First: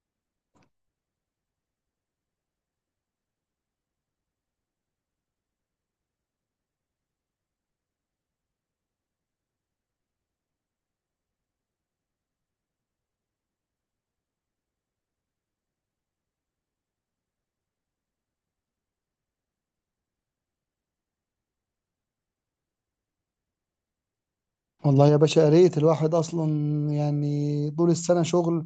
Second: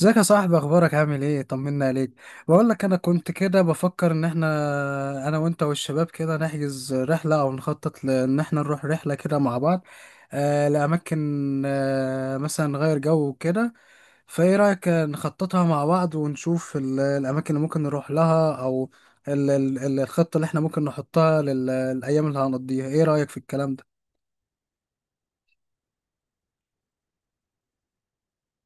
ازيك يا صاحبي؟ اخبارك؟ عامل ايه؟ طمنا عليك. بقول لك انا كنت كده بفكر ان احنا انا وانت والشباب كده نحجز رحله او نخطط لان احنا نروح رحله كده مع بعض. لاماكن، مثلا نغير جو وكده. فايه رايك نخططها مع بعض ونشوف الاماكن اللي ممكن نروح لها، او الخطه اللي احنا ممكن نحطها للايام اللي هنقضيها. ايه رايك في الكلام ده؟ والله يا باشا، يا ريت الواحد اصلا يعني طول السنه شغل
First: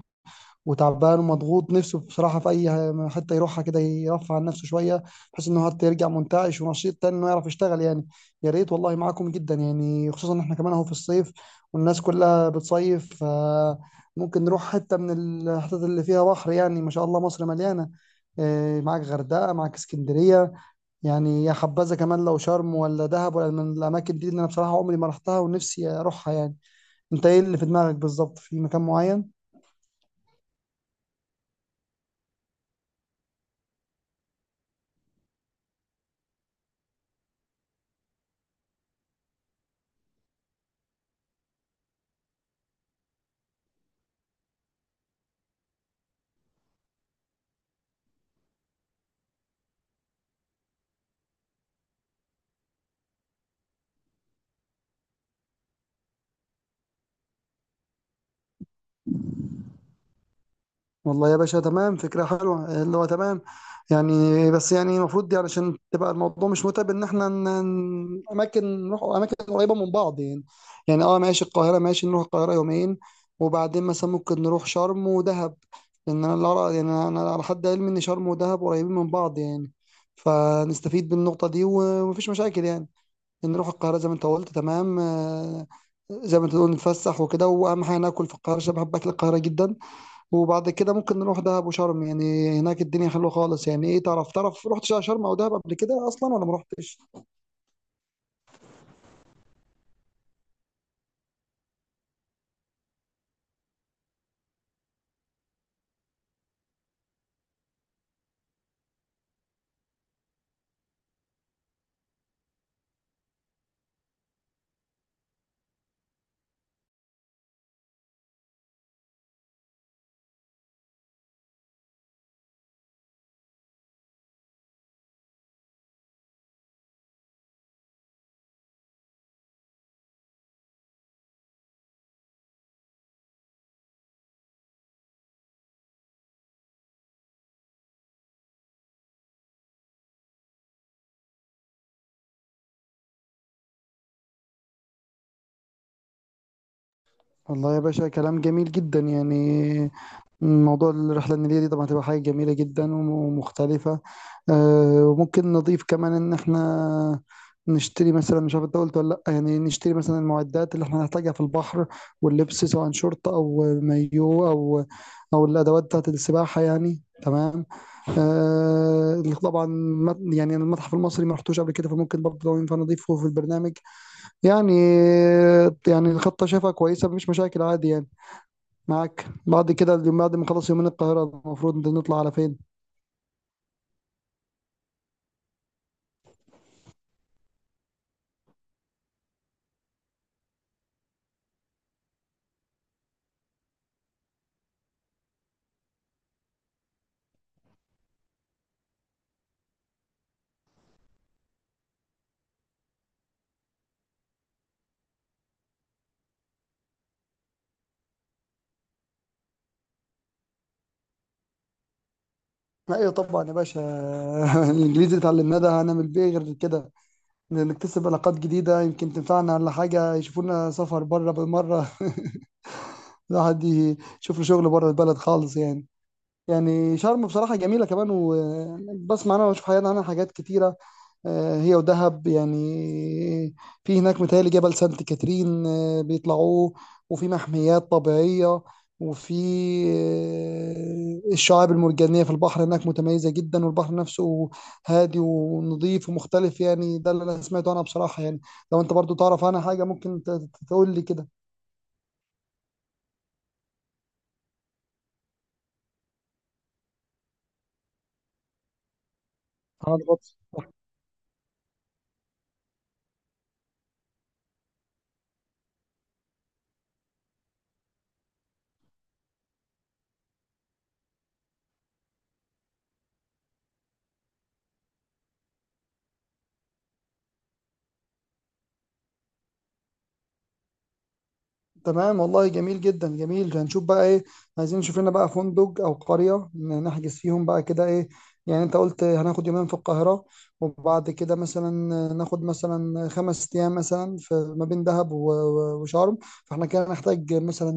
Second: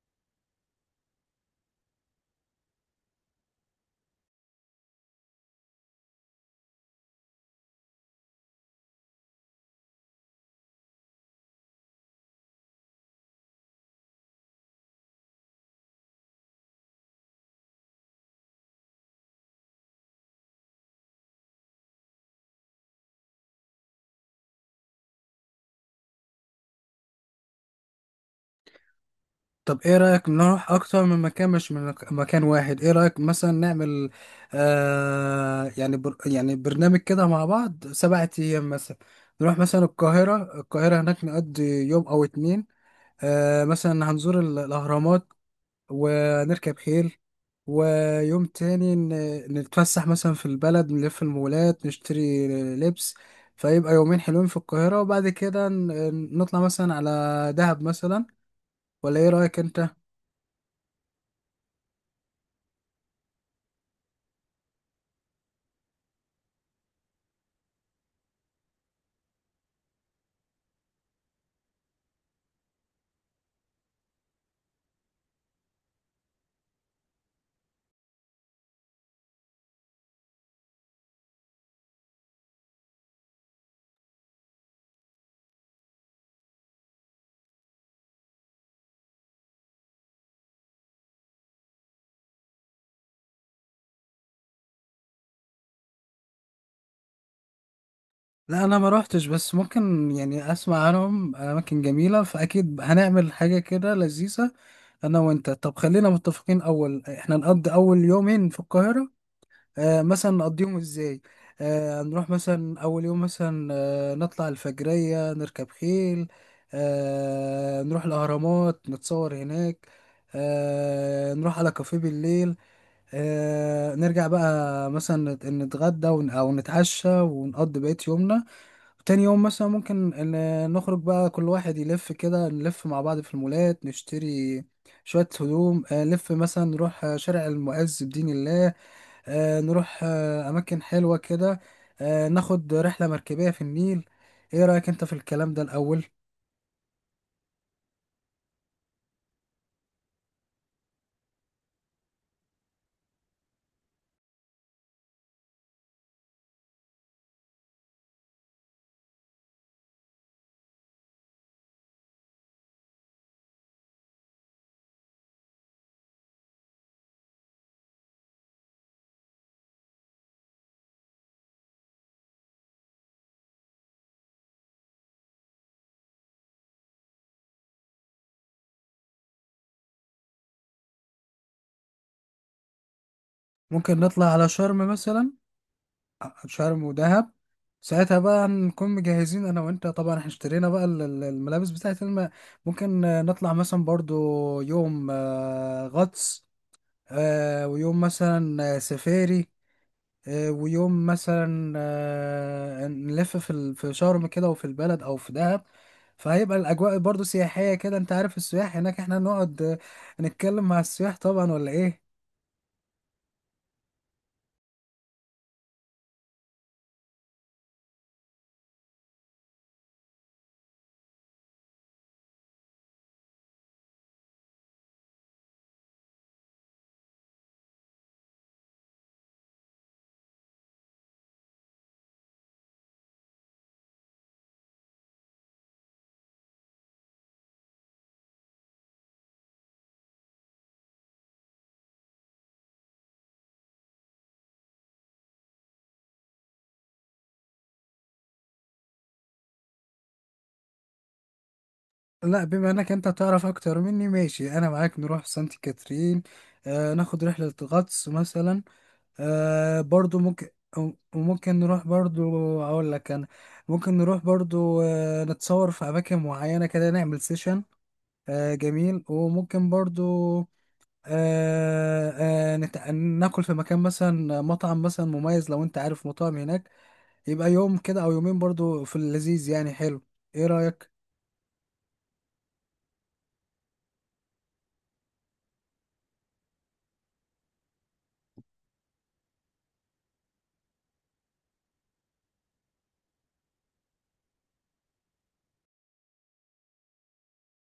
وتعبان ومضغوط نفسه بصراحه في اي حته يروحها كده يرفع عن نفسه شويه، بحيث انه حتى يرجع منتعش ونشيط تاني انه يعرف يشتغل يعني. يا ريت والله معاكم جدا يعني، خصوصا ان احنا كمان اهو في الصيف والناس كلها بتصيف، فممكن نروح حته من الحتت اللي فيها بحر. يعني ما شاء الله مصر مليانه، إيه، معاك غردقه معاك اسكندريه، يعني يا حبذا كمان لو شرم ولا دهب ولا من الاماكن دي اللي انا بصراحه عمري ما رحتها ونفسي اروحها يعني. انت ايه اللي في دماغك بالظبط؟ في مكان معين؟ طب ايه رأيك نروح اكتر من مكان، مش من مكان واحد؟ ايه رأيك مثلا نعمل، آه يعني بر يعني برنامج كده مع بعض 7 ايام مثلا. نروح مثلا القاهرة، القاهرة هناك نقضي يوم او اتنين. مثلا هنزور الاهرامات ونركب خيل. ويوم تاني نتفسح مثلا في البلد، نلف المولات، نشتري لبس. فيبقى يومين حلوين في القاهرة، وبعد كده نطلع مثلا على دهب مثلا. ولا ايه رأيك انت؟ والله يا باشا تمام، فكرة حلوة اللي هو تمام يعني. بس يعني المفروض يعني عشان تبقى الموضوع مش متعب ان احنا اماكن نروح اماكن قريبة من بعض يعني. يعني اه ماشي، القاهرة ماشي، نروح القاهرة يومين وبعدين مثلا ممكن نروح شرم ودهب، لان انا اللي يعني انا على حد علمي ان شرم ودهب قريبين من بعض يعني، فنستفيد بالنقطة دي ومفيش مشاكل يعني. نروح القاهرة زي ما انت قلت، تمام، آه، زي ما انت تقول نتفسح وكده، واهم حاجة ناكل في القاهرة عشان بحب اكل القاهرة جدا. وبعد كده ممكن نروح دهب وشرم، يعني هناك الدنيا حلوة خالص يعني. ايه، تعرف رحت شرم او دهب قبل كده اصلا ولا ما رحتش؟ لا انا ما روحتش، بس ممكن يعني اسمع عنهم اماكن جميله، فاكيد هنعمل حاجه كده لذيذه انا وانت. طب خلينا متفقين، اول احنا نقضي اول يومين في القاهره. مثلا نقضيهم ازاي؟ نروح مثلا اول يوم، مثلا نطلع الفجريه، نركب خيل. نروح الاهرامات، نتصور هناك. نروح على كافيه بالليل. نرجع بقى مثلا نتغدى او نتعشى ونقضي بقية يومنا. تاني يوم مثلا ممكن نخرج بقى، كل واحد يلف كده، نلف مع بعض في المولات، نشتري شوية هدوم. نلف مثلا، نروح شارع المعز بدين الله. نروح أماكن حلوة كده. ناخد رحلة مركبية في النيل. ايه رأيك انت في الكلام ده الأول؟ والله يا باشا كلام جميل جدا يعني. موضوع الرحلة النيلية دي طبعا هتبقى حاجة جميلة جدا ومختلفة. آه، وممكن نضيف كمان إن إحنا نشتري مثلا، مش عارف أنت قلت ولا لأ، يعني نشتري مثلا المعدات اللي إحنا هنحتاجها في البحر واللبس، سواء شورت أو مايو أو الأدوات بتاعة السباحة يعني، تمام. آه، طبعا يعني المتحف المصري ما رحتوش قبل كده، فممكن برضه لو ينفع نضيفه في البرنامج يعني. يعني الخطة شايفها كويسة، مفيش مشاكل، عادي يعني. معاك، بعد كده اليوم بعد ما خلص يومين القاهرة المفروض نطلع على فين؟ ممكن نطلع على شرم مثلا. شرم ودهب، ساعتها بقى نكون مجهزين انا وانت، طبعا احنا اشترينا بقى الملابس بتاعت ممكن نطلع مثلا برضو يوم غطس. ويوم مثلا سفاري. ويوم مثلا نلف في في شرم كده، وفي البلد او في دهب. فهيبقى الاجواء برضو سياحيه كده. انت عارف السياح هناك، احنا نقعد نتكلم مع السياح طبعا، ولا ايه؟ ايوه طبعا يا باشا. الانجليزي اتعلمناه ده هنعمل بيه إيه غير كده؟ نكتسب علاقات جديدة يمكن تنفعنا، ولا حاجة يشوفونا سفر بره بالمرة. الواحد يشوف له شغل بره البلد خالص يعني. يعني شرم بصراحة جميلة كمان، وبسمع انا واشوف حياتي عنها حاجات كتيرة. آه، هي ودهب يعني، في هناك متهيألي جبل سانت كاترين بيطلعوه، وفي محميات طبيعية، وفي الشعاب المرجانية في البحر هناك متميزة جدا، والبحر نفسه هادي ونظيف ومختلف. يعني ده اللي أنا سمعته أنا بصراحة يعني، لو أنت برضو تعرف عنها حاجة ممكن تقول لي كده. لا، بما انك انت تعرف اكتر مني، ماشي انا معاك نروح سانت كاترين. ناخد رحله غطس مثلا. اه، ده برضو برضه. ممكن. وممكن نروح برضو، اقول لك انا، ممكن نروح برضو نتصور في اماكن معينه كده، نعمل سيشن. جميل. وممكن برضو آه ناكل في مكان مثلا، مطعم مثلا مميز لو انت عارف مطاعم هناك. يبقى يوم كده او يومين برضو في اللذيذ، يعني حلو. ايه رأيك؟ تمام والله، جميل جدا جميل. هنشوف بقى ايه، عايزين نشوف لنا بقى فندق او قرية نحجز فيهم بقى كده. ايه يعني، انت قلت هناخد يومين في القاهرة وبعد كده مثلا ناخد مثلا 5 ايام مثلا في ما بين دهب وشرم. فاحنا كده نحتاج مثلا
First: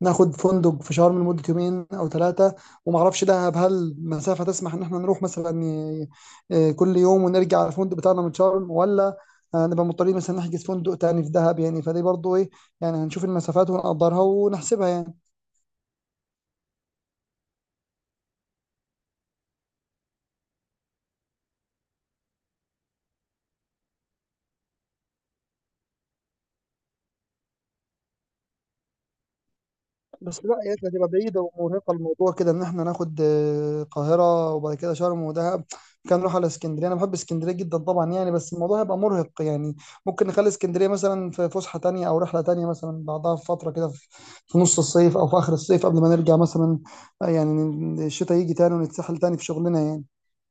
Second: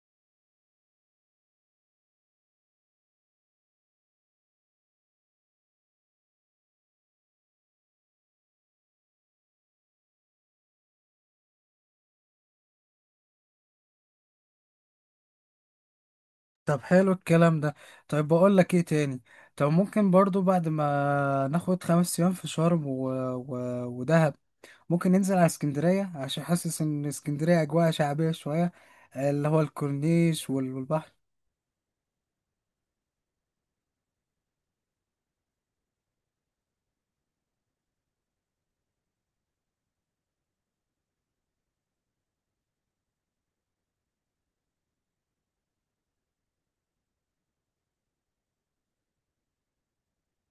ناخد فندق في شرم لمدة يومين أو ثلاثة، وما أعرفش دهب هل مسافة تسمح إن إحنا نروح مثلا كل يوم ونرجع على الفندق بتاعنا من شرم، ولا نبقى مضطرين مثلا نحجز فندق تاني في دهب يعني؟ فدي برضو إيه يعني. هنشوف المسافات ونقدرها ونحسبها يعني. طب حلو الكلام ده. طيب بقول لك ايه تاني، طب ممكن برضو بعد ما ناخد 5 ايام في شرم ودهب، ممكن ننزل على اسكندرية، عشان حاسس ان اسكندرية اجواء شعبية شوية، اللي هو بس الكورنيش لا يا اخي، هتبقى والبحر. بعيدة ومرهقة. الموضوع كده، ان احنا ناخد القاهرة وبعد كده شرم ودهب، كان نروح على اسكندرية. انا بحب اسكندرية جدا طبعا يعني، بس الموضوع هيبقى مرهق يعني. ممكن نخلي اسكندرية مثلا في فسحة تانية او رحلة تانية مثلا بعدها بفترة كده، في نص الصيف او في اخر الصيف قبل ما نرجع مثلا، يعني الشتاء يجي تاني ونتسحل تاني في شغلنا يعني.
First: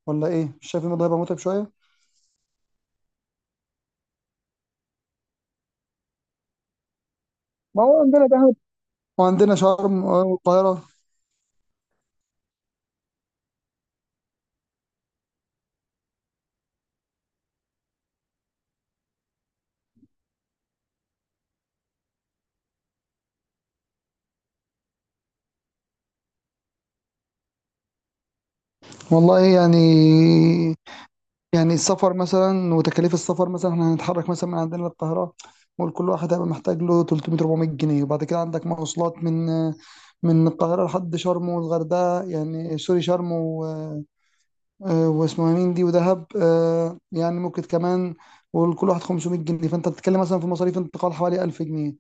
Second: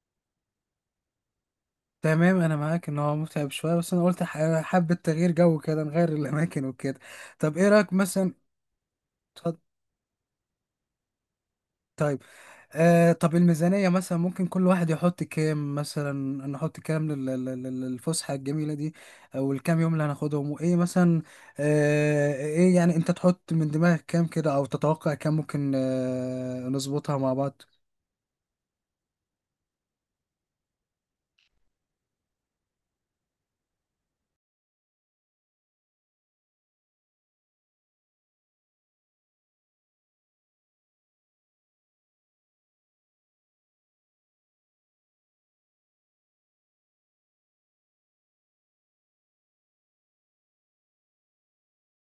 ولا ايه، مش شايف الموضوع هيبقى متعب شوية؟ تمام انا معاك ان هو متعب شويه، بس انا قلت حابه تغيير جو كده، نغير الاماكن وكده. طب ايه ما رايك هو عندنا مثلا؟ دهب وعندنا اتفضل. شرم، والقاهرة. طيب، طب الميزانيه مثلا ممكن كل واحد يحط كام مثلا؟ نحط كام للفسحه الجميله دي؟ او الكام يوم اللي هناخدهم، وايه مثلا؟ ايه يعني، انت تحط من دماغك كام كده، او تتوقع كام ممكن، نظبطها مع بعض. والله يعني، يعني السفر مثلا وتكاليف السفر مثلا، احنا هنتحرك مثلا من عندنا للقاهرة، قول كل واحد هيبقى محتاج له 300 400 جنيه. وبعد كده عندك مواصلات من القاهرة لحد شرم والغردقة، يعني سوري شرم و... واسمها مين دي ودهب، آه، يعني ممكن كمان قول كل واحد 500 جنيه. فانت بتتكلم مثلا في مصاريف انتقال حوالي 1000 جنيه،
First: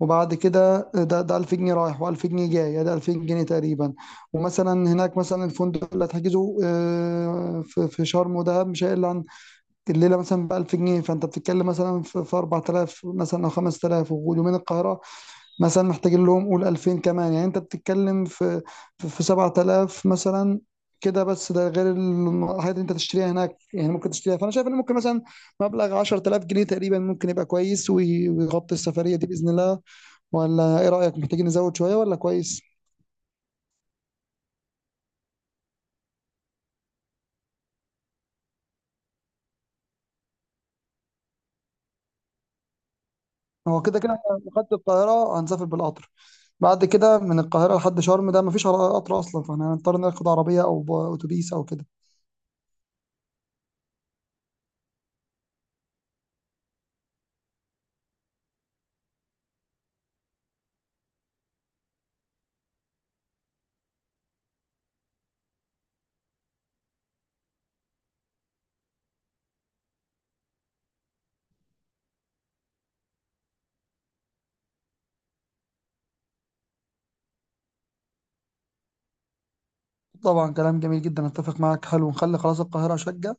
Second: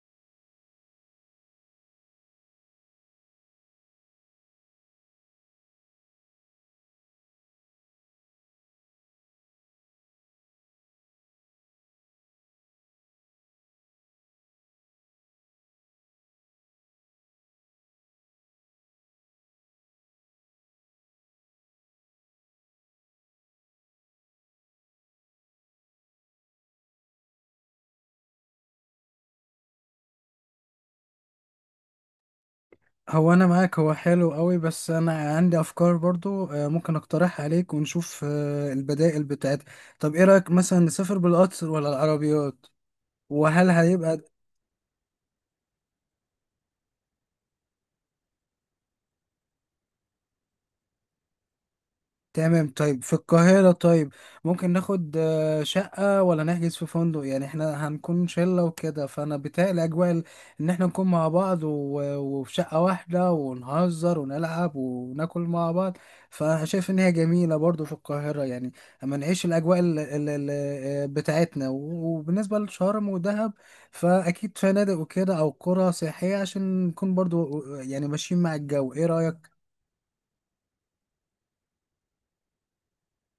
وبعد كده ده 2000 جنيه رايح و2000 جنيه جاي، يعني ده 2000 جنيه تقريبا. ومثلا هناك مثلا الفندق اللي هتحجزه، في شرم ودهب مش هيقل عن الليله مثلا ب 1000 جنيه، فانت بتتكلم مثلا في 4000 مثلا او 5000، واليومين القاهره مثلا محتاجين لهم قول 2000 كمان. يعني انت بتتكلم في 7000 مثلا، كده بس ده غير الحاجات اللي انت تشتريها هناك، يعني ممكن تشتريها. فانا شايف ان ممكن مثلا مبلغ 10000 جنيه تقريبا ممكن يبقى كويس ويغطي السفريه دي باذن الله. ولا ايه رايك، محتاجين نزود شويه ولا كويس؟ هو انا معاك، هو حلو قوي، بس انا عندي افكار برضو، ممكن اقترحها عليك ونشوف البدائل بتاعتها. طب ايه رايك مثلا نسافر بالقطر ولا العربيات؟ وهل هو كده كده هيبقى إحنا لو خدت القاهرة هنسافر بالقطر، بعد كده من القاهرة لحد شرم ده مفيش قطر أصلا، فاحنا هنضطر ناخد عربية أو أتوبيس أو كده. تمام؟ طيب في القاهرة، طيب ممكن ناخد شقة، ولا نحجز في فندق؟ يعني احنا هنكون شلة وكده، فأنا بيتهيألي أجواء إن احنا نكون مع بعض وفي شقة واحدة، ونهزر ونلعب وناكل مع بعض. فأنا شايف إن هي جميلة برضو في القاهرة يعني، أما نعيش الأجواء بتاعتنا. وبالنسبة لشرم ودهب، فأكيد فنادق وكده، أو قرى سياحية، عشان نكون برضو، يعني ماشيين مع الجو. إيه رأيك؟ طبعا كلام جميل جدا، أتفق معاك. حلو، نخلي خلاص القاهرة شقة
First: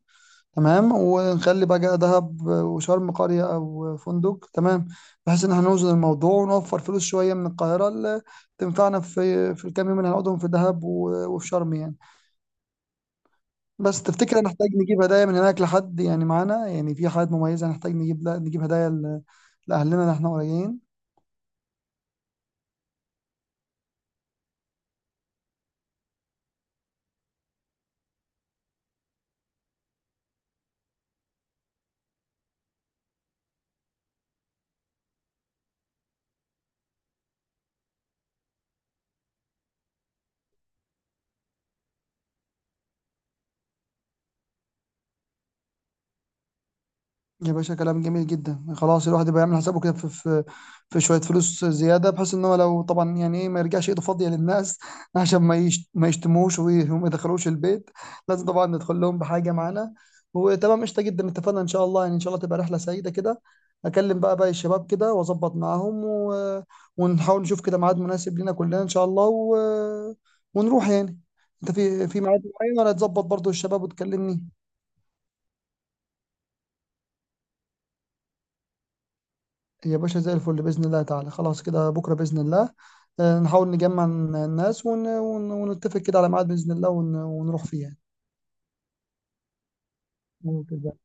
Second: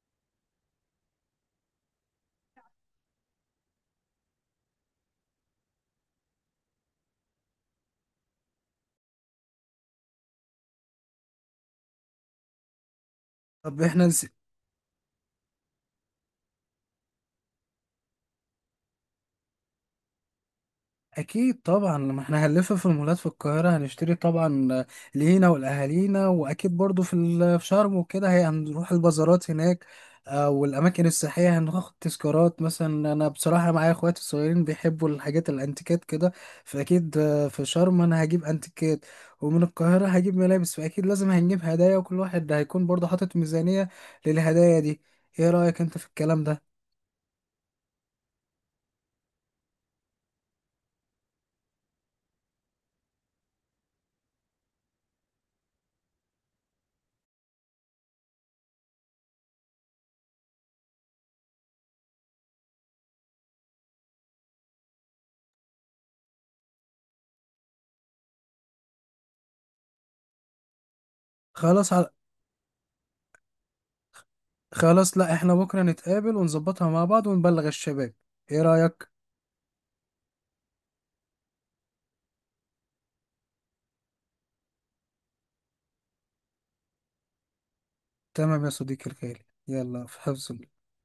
تمام، ونخلي بقى دهب وشرم قرية أو فندق، تمام. بحيث إن احنا نوزن الموضوع ونوفر فلوس شوية من القاهرة، اللي تنفعنا في الكام يوم اللي هنقعدهم في دهب وفي شرم يعني. طب بس احنا تفتكر هنحتاج نجيب هدايا من هناك لحد يعني معانا؟ يعني في حاجات مميزة هنحتاج نجيب، لا نجيب هدايا لأهلنا اللي احنا قريبين. اكيد طبعا لما احنا هنلف في المولات في القاهره هنشتري طبعا لينا والاهالينا، واكيد برضو في في شرم وكده، هي هنروح البازارات هناك، والاماكن السياحيه، هناخد تذكارات مثلا. انا بصراحه معايا اخواتي الصغيرين بيحبوا الحاجات الانتيكات كده، فاكيد في شرم انا هجيب انتيكات، ومن القاهره هجيب ملابس. فاكيد لازم هنجيب هدايا، وكل واحد هيكون برضو حاطط ميزانيه للهدايا دي. ايه رايك انت في الكلام ده؟ يا باشا كلام جميل جدا خلاص، الواحد يبقى يعمل حسابه كده في شويه فلوس زياده، بحيث ان هو لو طبعا يعني ايه ما يرجعش ايده فاضيه للناس. عشان ما يشتموش وما يدخلوش البيت، لازم طبعا ندخل لهم بحاجه معانا. وتمام، قشطه جدا، اتفقنا ان شاء الله. يعني ان شاء الله تبقى رحله سعيده كده. اكلم بقى باقي الشباب كده واظبط معاهم و... ونحاول نشوف كده ميعاد مناسب لينا كلنا ان شاء الله و... ونروح يعني. انت خلاص. في ميعاد معين، ولا تظبط برضو الشباب وتكلمني؟ خلاص، لا احنا بكرة نتقابل ونظبطها مع بعض ونبلغ الشباب. ايه رأيك؟ يا باشا زي الفل بإذن الله تعالى. خلاص كده بكرة بإذن الله نحاول نجمع الناس ون... ون... ونتفق كده على ميعاد بإذن الله، ون... ونروح فيه يعني. تمام يا صديقي الغالي، يلا في حفظ الله. ممكن